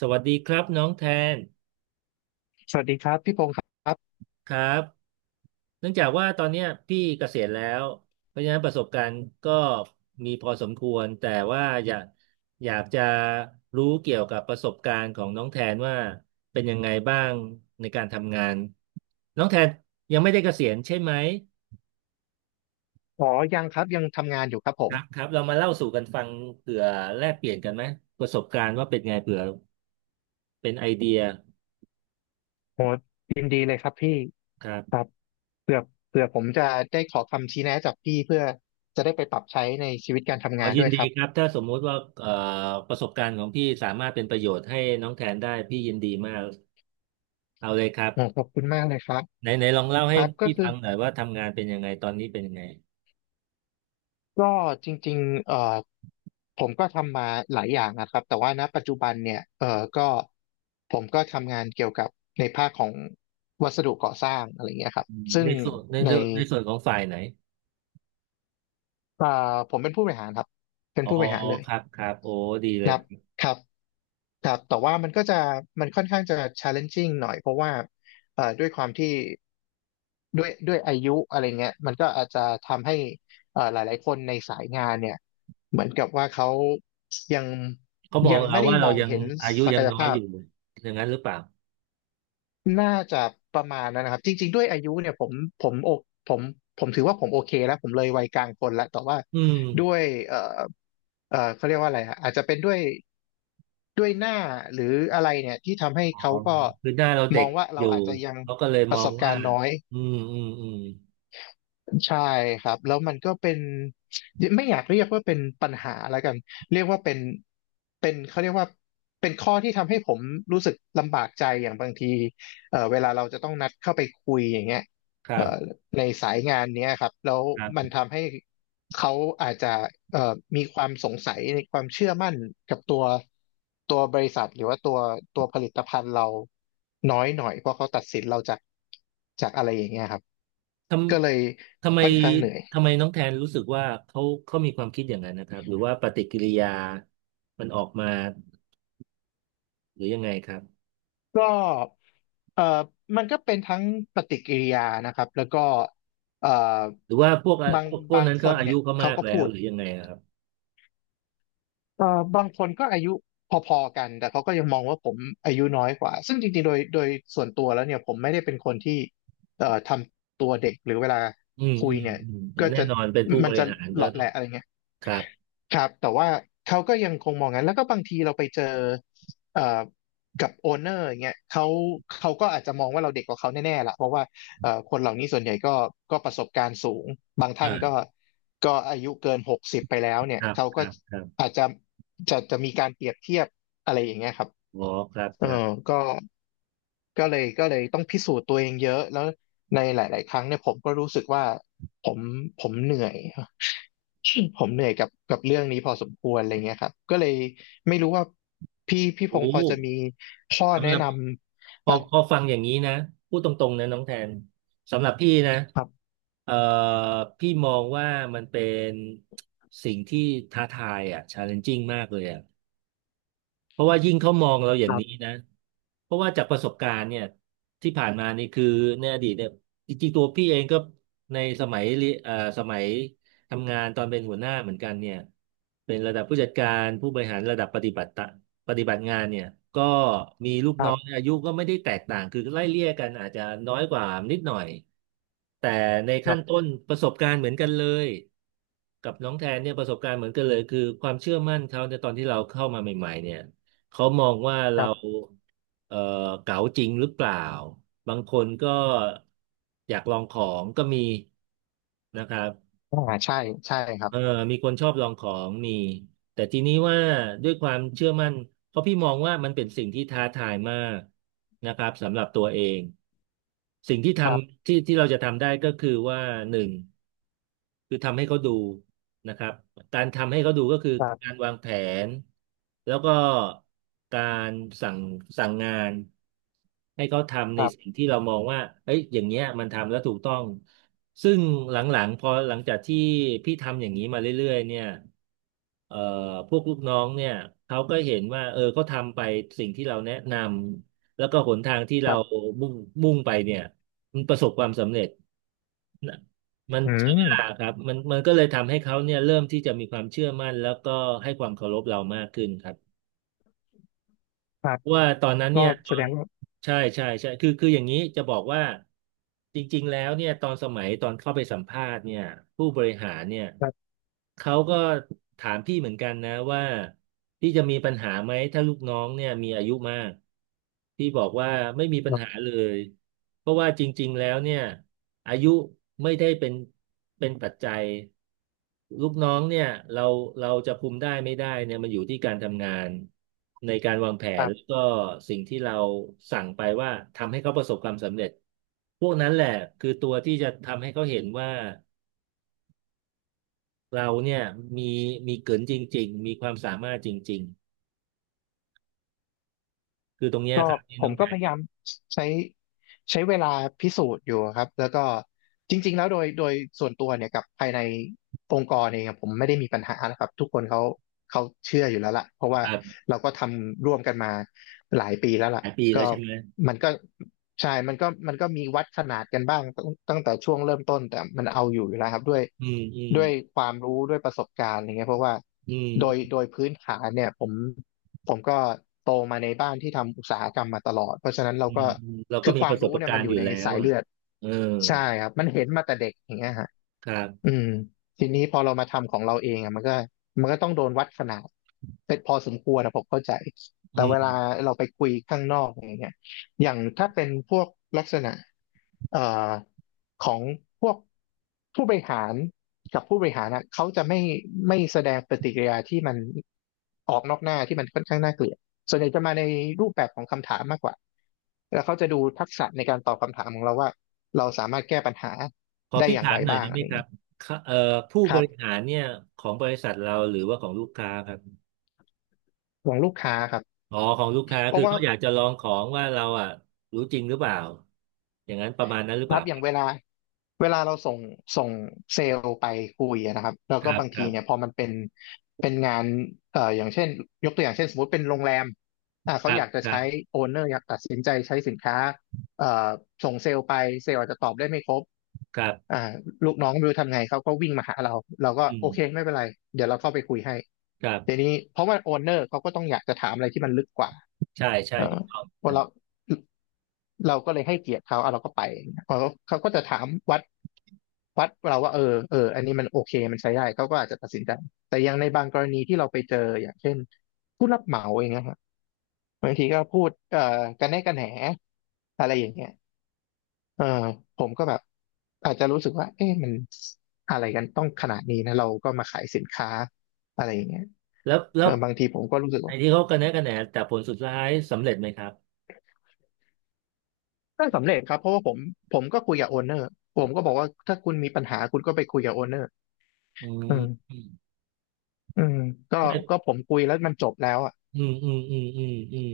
สวัสดีครับน้องแทนสวัสดีครับพี่พงศ์ครับครับเนื่องจากว่าตอนเนี้ยพี่เกษียณแล้วเพราะฉะนั้นประสบการณ์ก็มีพอสมควรแต่ว่าอยากจะรู้เกี่ยวกับประสบการณ์ของน้องแทนว่าเป็นยังไงบ้างในการทำงานน้องแทนยังไม่ได้เกษียณใช่ไหมอ๋อยังครับยังทำงานอยู่ครับผคมรับครับเรามาเล่าสู่กันฟังเผื่อแลกเปลี่ยนกันไหมประสบการณ์ว่าเป็นไงเผื่อเป็นไอเดียโหยินดีเลยครับพี่ครัคบ รับเผื่อเผื่อผมจะได้ขอคำชี้แนะจากพี่เพื่อจะได้ไปปรับใช้ในชีวิตการขทำองานยิด้นวยดีครับครับถ้าสมมุติว่าประสบการณ์ของพี่สามารถเป็นประโยชน์ให้น้องแทนได้พี่ยินดีมากเอาเลยครับโหขอบคุณมากเลยครับไหนไหนลองเล่าคให้รับก็พี่คืฟัองหน่อยว่าทำงานเป็นยังไงตอนนี้เป็นยังไงก็จริงๆผมก็ทำมาหลายอย่างนะครับแต่ว่าณปัจจุบันเนี่ยก็ผมก็ทำงานเกี่ยวกับในภาคของวัสดุก่อสร้างอะไรเงี้ยครับอืมซึ่ในงส่วนในในเรื่องในส่วนของฝ่ายไหนผมเป็นผู้บริหารครับเป็นอ๋อผู้บริหารเลย ครับครับโอ้ดีเลคยรับครับครับแต่ว่ามันก็จะมันค่อนข้างจะ challenging หน่อย เพราะว่าด้วยความที่ ด้วยอายุอะไรเงี้ยมันก็อาจจะทำให้หลายๆคนในสายงานเนี่ยเหมือนกับว่าเขายังเขามองเราไม่ได้ว่ามเราองยังเห็นอายุศัยักงยน้อยภาอพยู่อย่างนั้นหรือเปล่าน่าจะประมาณนั้นนะครับจริงๆด้วยอายุเนี่ยผมโอผมผมถือว่าผมโอเคแล้วผมเลยวัยกลางคนแล้วแต่ว่าอืมด้วยเอ่อเขาเรียกว่าอะไรฮะอาจจะเป็นด้วย หน้าหรืออะไรเนี่ยที่ทำให้อ๋อเขาก็คือหน้าเรามเด็อกงว่าอเรายู่อาจจะยังเขาก็เลยปมระอสงบกาว่ารณ์น้อยอืมอืมอืมใช่ครับแล้วมันก็เป็นไม่อยากเรียกว่าเป็นปัญหาแล้วกันเรียกว่าเป็นเขาเรียกว่าเป็นข้อที่ทำให้ผมรู้สึกลำบากใจอย่างบางทีเวลาเราจะต้องนัดเข้าไปคุยอย่างเงี้ยครัเอ่อ บ ในสายงานเนี้ยครับแล้วมันทำให้เขาอาจจะเอ่อมีความสงสัยในความเชื่อมั่นกับตัวบริษัทหรือว่าตัวผลิตภัณฑ์เราน้อยหน่อยเพราะเขาตัดสินเราจากอะไรอย่างเงี้ยครับทก็เลยำทำไมค่อนข้างเหนื่อยทำไมน้องแทนรู้สึกว่าเขามีความคิดอย่างนั้นนะครับหรือว่าปฏิกิริยามันออกมาหรือยังไงครับก็เอ่อมันก็เป็นทั้งปฏิกิริยานะครับแล้วก็เอ่อหรือว่าพวกบางพวกบางนั้นคก็นอาเนี่ยุยก็เขามากก็แล้พูวด หรือยังไงอะครับบางคนก็อายุพอๆกันแต่เขาก็ยังมองว่าผมอายุน้อยกว่าซึ่งจริงๆโดยส่วนตัวแล้วเนี่ยผมไม่ได้เป็นคนที่ทำตัวเด็กหรือเวลาอืมคุอืยมเนี่ยอืมอ่าก็แน่จะนอนเป็นผู้บมันริจะหารเหก็ลาะต้อแหงละอะไรเงี้ยครับครับแต่ว่าเขาก็ยังคงมองงั้นแล้วก็บางทีเราไปเจอเอ่อกับโอนเนอร์อย่างเงี้ยเขาก็อาจจะมองว่าเราเด็กกว่าเขาแน่ๆล่ะเพราะว่าคนเหล่านี้ส่วนใหญ่ก็ประสบการณ์สูงบางท่านก็ อ่าก็อายุเกิน60ไปแล้วเนี่คยรับเขาคก็รับครับอาจจะมีการเปรียบเทียบอะไรอย่างเงี้ยครับอ๋อครับเอคอรับก็ก็เลยต้องพิสูจน์ตัวเองเยอะแล้วในหลายๆ ครั้งเนี่ยผมก็รู้สึกว่าผมเหนื่อย ผมเหนื่อยกับเรื่องนี้พอสมควรอะไรเงี้ยครับก็เลยไม่รู้ว่าพี่พโอ้งศ์พอจะมีข้อสำแนะหรับ นพำอะไรอพอฟังอย่างนี้นะพูดตรงๆนะน้องแทนสำหรับพี่นะครับเอ่อพี่มองว่ามันเป็นสิ่งที่ท้าทายอ่ะ challenging มากเลยอ่ะ เพราะว่ายิ่งเขามองเราอย่าคงรันี้บนะ เพราะว่าจากประสบการณ์เนี่ยที่ผ่านมานี่คือในอดีตเนี่ยจริงๆตัวพี่เองก็ในสมัยเรียเอ่อสมัยทำงานตอนเป็นหัวหน้าเหมือนกันเนี่ยเป็นระดับผู้จัดการผู้บริหารระดับปฏิบัติงานเนี่ยก็มีลูกครัน้องบอายุก็ไม่ได้แตกต่างคือไล่เลี่ยกันอาจจะน้อยกว่านิดหน่อยแต่ในคขั้รันต้บนประสบการณ์เหมือนกันเลยกับน้องแทนเนี่ยประสบการณ์เหมือนกันเลยคือความเชื่อมั่นเขาในตอนที่เราเข้ามาใหม่ๆเนี่ย เขามองว่าคเรารับเอ่อเก๋าจริงหรือเปล่าบางคนก็อยากลองของก็มีนะครับอ่าใช่ใช่ครับเออมีคนชอบลองของมีแต่ทีนี้ว่าด้วยความเชื่อมั่นเพราะพี่มองว่ามันเป็นสิ่งที่ท้าทายมากนะครับสำหรับตัวเองสิ่งที่ทครับำที่ที่เราจะทำได้ก็คือว่าหนึ่ง คือทำให้เขาดูนะครับ การทำให้เขาดูก็คือครัการบวางแผนแล้วก็การสั่งสั่งงานให้เขาทำคในรัสิ่งบที่เรามองว่าเอ้ยอย่างเงี้ยมันทำแล้วถูกต้องซึ่งหลังๆพอหลังจากที่พี่ทำอย่างนี้มาเรื่อยๆเนี่ยเอ่อพวกลูกน้องเนี่ยเขาก็เห็นว่าเออเขาทำไปสิ่งที่เราแนะนำแล้วก็หนทางที่คเรารับมุ่งมุ่งไปเนี่ยมันประสบความสำเร็จ น่ะมันอืใช้มเวลาครับมันก็เลยทำให้เขาเนี่ยเริ่มที่จะมีความเชื่อมั่นแล้วก็ให้ความเคารพเรามากขึ้นครับ ครับเพราะว่าตอนนั้นก็เนี่ยตแสอดนงว่า ใช่ใช่ใช่คือคืออย่างนี้จะบอกว่าจริงๆแล้วเนี่ยตอนสมัยตอนเข้าไปสัมภาษณ์เนี่ยผู้บริหารเนี่ยครับเขาก็ถามพี่เหมือนกันนะว่าพี่จะมีปัญหาไหมถ้าลูกน้องเนี่ยมีอายุมากพี่บอกว่าไม่มีปัคญรัหาบเลยเพราะว่าจริงๆแล้วเนี่ยอายุไม่ได้เป็นเป็นปัจจัย ลูกน้องเนี่ยเราเราจะคุมได้ไม่ได้เนี่ยมันอยู่ที่การทำงานในการวางแผคนรัแล้วบก็สิ่งที่เราสั่งไปว่าทำให้เขาประสบความสำเร็จพวกนั้นแหละคือตัวที่จะทำให้เขาเห็นว่าเราเนี่ยมีมีเกินจริงๆมีความสามารถจริงๆคือตรงเนี้ยก็ครับที่ผน้อมงแพก็รพยาที่ยามใช้ใช้เวลาพิสูจน์อยู่ครับแล้วก็จริงๆแล้วโดยส่วนตัวเนี่ยกับภายในองค์กรเองอะผมไม่ได้มีปัญหานะครับทุกคนเขาเชื่ออยู่แล้วล่ะเพราะว่าคเราก็ทำร่วมกันมาหลายปีแล้วหล่ะลายปีแล้วก็ใช่ไหมมันก็ใช่มันก็มีวัดขนาดกันบ้างตั้งแต่ช่วงเริ่มต้นแต่มันเอาอยู่แล้วครับด้วยอืมอืมด้วยความรู้ด้วยประสบการณ์อะไรเงี้ยเพราะว่าอืโดยมโดยพื้นฐานเนี่ยผม ผมก็โตมาในบ้านที่ทำอุตสาหกรรมมาตลอด เพราะฉะนั้นเราอืมก็อืมเราก็คือมีคปวามระสรู้บเนี่ยกามัรนอณ์อยู่ยู่ในแล้วสายอ่ะเลือดเออใช่ครับมันเห็นมาแต่เด็กอย่างเงี้ยฮะ ครับอืมทีนี้พอเรามาทำของเราเองอะมันก็ต้องโดนวัดขนาดเป็นพอสมควรนะผมเข้าใจอืแต่เวลาม เราไปคุยข้างนอกอย่างเงี้ยอย่างถ้าเป็นพวกลักษณะเอ่อของพวกผู้บริหารกับผู้บริหารนะเขาจะไม่แสดงปฏิกิริยาที่มันออกนอกหน้าที่มันค่อนข้างน่าเกลียดส่วนใหญ่จะมาในรูปแบบของคำถามมากกว่าแล้วเขาจะดูทักษะในการตอบคำถามของเราว่าเราสามารถแก้ปัญหาขอได้พี่อย่างถาไรมหน่อยบ้าได้งไหอะมไร ครับค่ะผู้คบรัริหาบรเนี่ยของบริษัทเราหรือว่าของลูกค้าครับของลูกค้าครับอ๋อของลูกค้าเพคืราะอว่าเขาอยากจะลองของว่าเราอ่ะรู้จริงหรือเปล่าอย่างนั้นประมาณนั้นหรือคเปรัล่าบอย่างเวลาเราส่งส่งเซลล์ไปคุยอะนะครับแล้วคก็รับบางคทีรับเนี่ยพอมันเป็นงานอย่างเช่นยกตัวอย่างเช่นสมมุติเป็นโรงแรมคเขารัอบยากจะครัใช้บโอนเนอร์อยากตัดสินใจใช้สินค้าเอ่อส่งเซลล์ไปเซลล์อาจจะตอบได้ไม่ครบครัอ่าบลูกน้องไม่รู้ทำไงเขาก็วิ่งมาหาเราเราก็อืโอมเคไม่เป็นไรเดี๋ยวเราเข้าไปคุยให้ครัทีบนี้เพราะว่าโอนเนอร์เขาก็ต้องอยากจะถามอะไรที่มันลึกกว่า ใช่ใช่เออถูกต้องว่าเราเราก็เลยให้เกียรติเขาเอาเราก็ไปเขาก็จะถามวัดเราว่าเออเอออันนี้มันโอเคมันใช้ได้เขาก็อาจจะตัดสินใจแต่อยังในบางกรณีที่เราไปเจออย่างเช่นผู้รับเหมาเองนะฮะบางทีก็พูดกันแน่กันแหนอะไรอย่างเงี้ยเออผมก็แบบอาจจะรู้สึกว่าเอ๊ะมันอะไรกันต้องขนาดนี้นะเราก็มาขายสินค้าอะไรอย่างเงี้ยแล้วแล้เอวอบางทีผมก็รู้สึกไอ้ว่า ที่เขากระแนะกระแหนแต่ผลสุดท้ายสำเร็จไหมครับก็สำเร็จครับเพราะว่าผมก็คุยกับโอนเนอร์ผมก็บอกว่าถ้าคุณมีปัญหาคุณก็ไปคุยกับโอนเนอร์อือืมมอืมอืมก็ไม่ผมคุยแล้วมันจบแล้วอ่ะอืมอืมอืมอืมอืม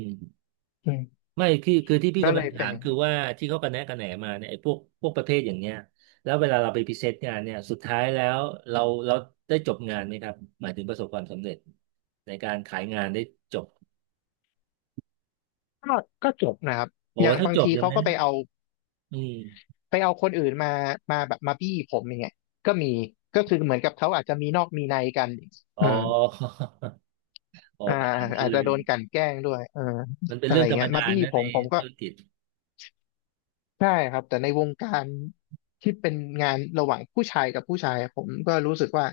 อืมไม่คือที่พี่ก็กำเลลังยเป็ถานมอย่างคือว่าที่เขากระแนะกระแหนมาเนี่ยไอ้พวกประเภทอย่างเนี้ยแล้วเวลาเราไปพรีเซนต์งานเนี่ยสุดท้ายแล้วเราเราได้จบงานไหมครับหมายถึงประสบความสำเร็จในการขายงานได้จบก็จบนะครับโอ้อย่างถ้าบางจบทีอย่างเขานั้ก็นไปเอาอืมคนอื่นมาแบบมาบี้ผมอย่างเงี้ยก็มีก็คือเหมือนกับเขาอาจจะมีนอกมีในกันอ๋อ อืม อ๋ออ่าขนาดนั้นอาจเลจะยโดนกลั่นแกล้งด้วยเออมันเป็นอะไรเรื่องธรรมเงี้ยมาดาบี้นะผในมผมก็ ธุรกิจใช่ครับแต่ในวงการที่เป็นงานระหว่างผู้ชายกับผู้ชายอะผมก็รู้สึกว่า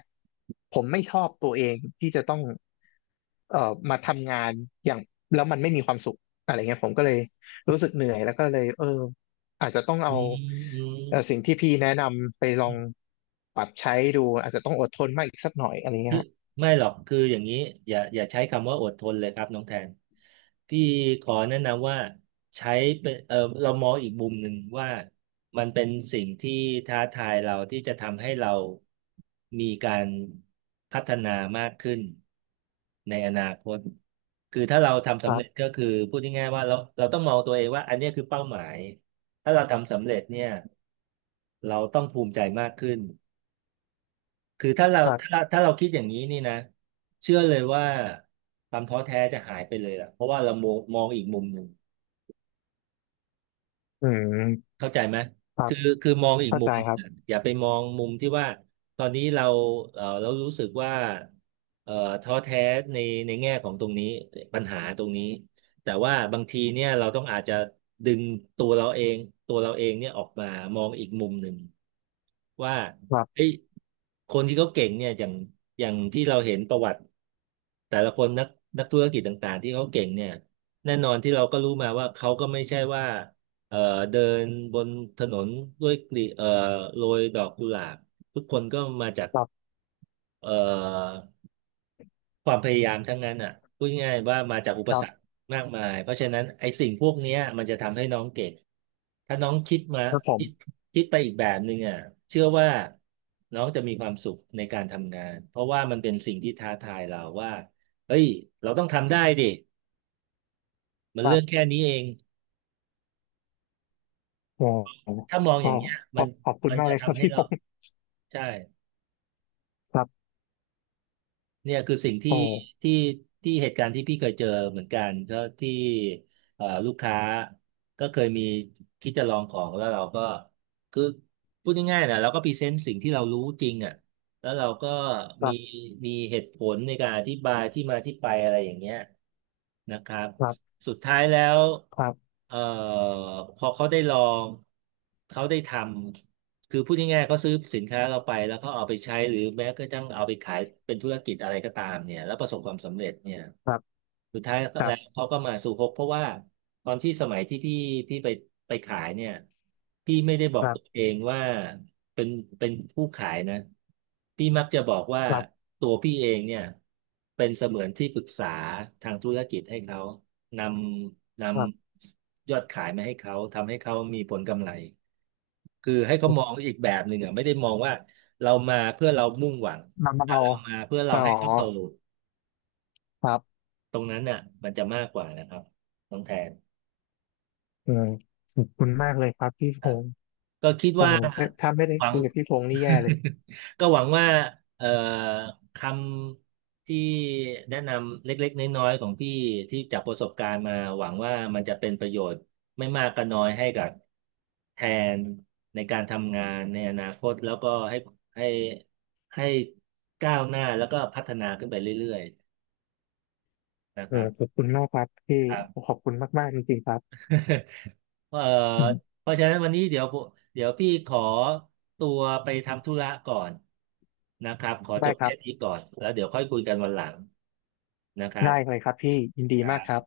ผมไม่ชอบตัวเองที่จะต้องมาทำงานแล้วมันไม่มีความสุขอะไรเงี้ยผมก็เลยรู้สึกเหนื่อยแล้วก็เลยเอออาจจะต้องเอาอืมอืม สิ่งที่พี่แนะนำไปลองปรับใช้ดูอาจจะต้องอดทนมากอีกสักหน่อยอะไรเงี้คืยอครับไม่หรอกคืออย่างนี้อย่าใช้คำว่าอดทนเลยครับน้องแทนพี่ขอแนะนำว่าใช้เป็นเรามองอีกมุมหนึ่งว่ามันเป็นสิ่งที่ท้าทายเราที่จะทำให้เรามีการพัฒนามากขึ้นในอนาคตคือถ้าเราทำสำเร็จคก็คือพูดง่ายๆว่าเราต้องมองตัวเองว่าอันเนี้ยคือเป้าหมายถ้าเราทำสำเร็จเนี่ยเราต้องภูมิใจมากขึ้น คือถ้าเรารับถ้าเราคิดอย่างนี้นี่นะเชื่อเลยว่าความท้อแท้จะหายไปเลยล่ะเพราะว่าเรามองอีกมุมหนึ่ง อืมเข้าใจไหมครับคือคือมองอีกเข้ามุใจมครัหบนึ่งอย่าไปมองมุมที่ว่า ตอนนี้เราเรารู้สึกว่าเออท้อแท้ในแง่ของตรงนี้ปัญหาตรงนี้ แต่ว่าบางทีเนี่ยเราต้องอาจจะดึงตัวเราเอง ตัวเราเองเนี่ยออกมามองอีกมุมหนึ่งว่าครับเฮ้ยคนที่เขาเก่งเนี่ยอย่างที่เราเห็นประวัติแต่ละคนนักธุรกิจต่างๆที่เขาเก่งเนี่ยแน่นอนที่เราก็รู้มาว่าเขาก็ไม่ใช่ว่า เอ่อเดินบนถนนด้วยกลีโรยดอกกุหลาบทุกคนก็มาจากครับเอ่อความพยายามทั้งนั้นอ่ะพูดง่ายๆว่ามาจากอุปครัสรรคบมากมายเพราะฉะนั้นไอ้สิ่งพวกเนี้ยมันจะทำให้น้องเก่งถ้าน้องคิดมาแล้วผมคิดคิดไปอีกแบบหนึ่งอ่ะเชื่อว่าน้องจะมีความสุขในการทำงานเพราะว่ามันเป็นสิ่งที่ท้าทายเราว่าเฮ้ยเราต้องทำได้ดิมัคนรัเรื่องบแค่นี้เองโอ้โหถ้ามองอก็ย่างเงี้ยขมัอนบคุณมันมากจะเลยครับทำให้พี่พ เราใช่ ครับเนี่ยคือสิ่งที่โอ้ที่ที่เหตุการณ์ที่พี่เคยเจอเหมือนกันก็ที่ลูกค้าก็เคยมีคิดจะลองของแล้วเราก็คือพูดง่ายๆนะเราก็พรีเซนต์สิ่งที่เรารู้จริงอ่ะแล้วเราก็คมีรับมีเหตุผลในการอธิบายที่มาที่ไปอะไรอย่างเงี้ยนะครับครับสุดท้ายแล้วครับเอ่อพอเขาได้ลองเขาได้ทำ คือพูดง่ายๆเขาซื้อสินค้าเราไปแล้วเขาเอาไปใช้หรือแม้กระทั่งเอาไปขายเป็นธุรกิจอะไรก็ตามเนี่ยแล้วประสบความสำเร็จเนี่ยครับสุดท้ายครัแล้วบเขาก็มาสู่ฮกเพราะว่าตอนที่สมัยที่พี่ไปขายเนี่ยพี่ไม่ได้บอคกรัตัวบเองว่าเป็นเป็นผู้ขายนะพี่มักจะบอกว่าครับตัวพี่เองเนี่ยเป็นเสมือนที่ปรึกษาทางธุรกิจให้เขานำนครัำยอดขายมาให้เขาทำให้เขามีผลกำไร คือให้เขาบมองอีกแบบหนึ่งอ่ะไม่ได้มองว่าเรามาเพื่อเรามุ่งหวังนำมาแต่เอาเรามาเพื่อเราอ๋อให้เขาโตครับตรงนั้นน่ะมันจะมากกว่านะครับน้องแทนอืมขอบคุณมากเลยครับพี่คพรับ งษ์ก็คิดโอ้ว่าโหถ้าไม่ได้หวัง คุยกับพี่พงษ์นี่แย่เลย ก็หวังว่าเอ่อคำที่แนะนำเล็กๆน้อยๆของพี่ที่จากประสบการณ์มาหวังว่ามันจะเป็นประโยชน์ไม่มากก็น้อยให้กับแทนในการทำงานในอนาคตแล้วก็ให้ให้ก้าวหน้าแล้วก็พัฒนาขึ้นไปเรื่อยๆนะเอครัอขอบคุณมากครับพี่บ ขอบคุณมากๆจริงๆครับ เอ่ออืมเพราะฉะนั้นวันนี้เดี๋ยวพี่ขอตัวไปทำธุระก่อนนะครับขอจได้บครัแค่บนี้ก่อนแล้วเดี๋ยวค่อยคุยกันวันหลังนะครัได้เลยครับพี่ ยินดีมากครับบ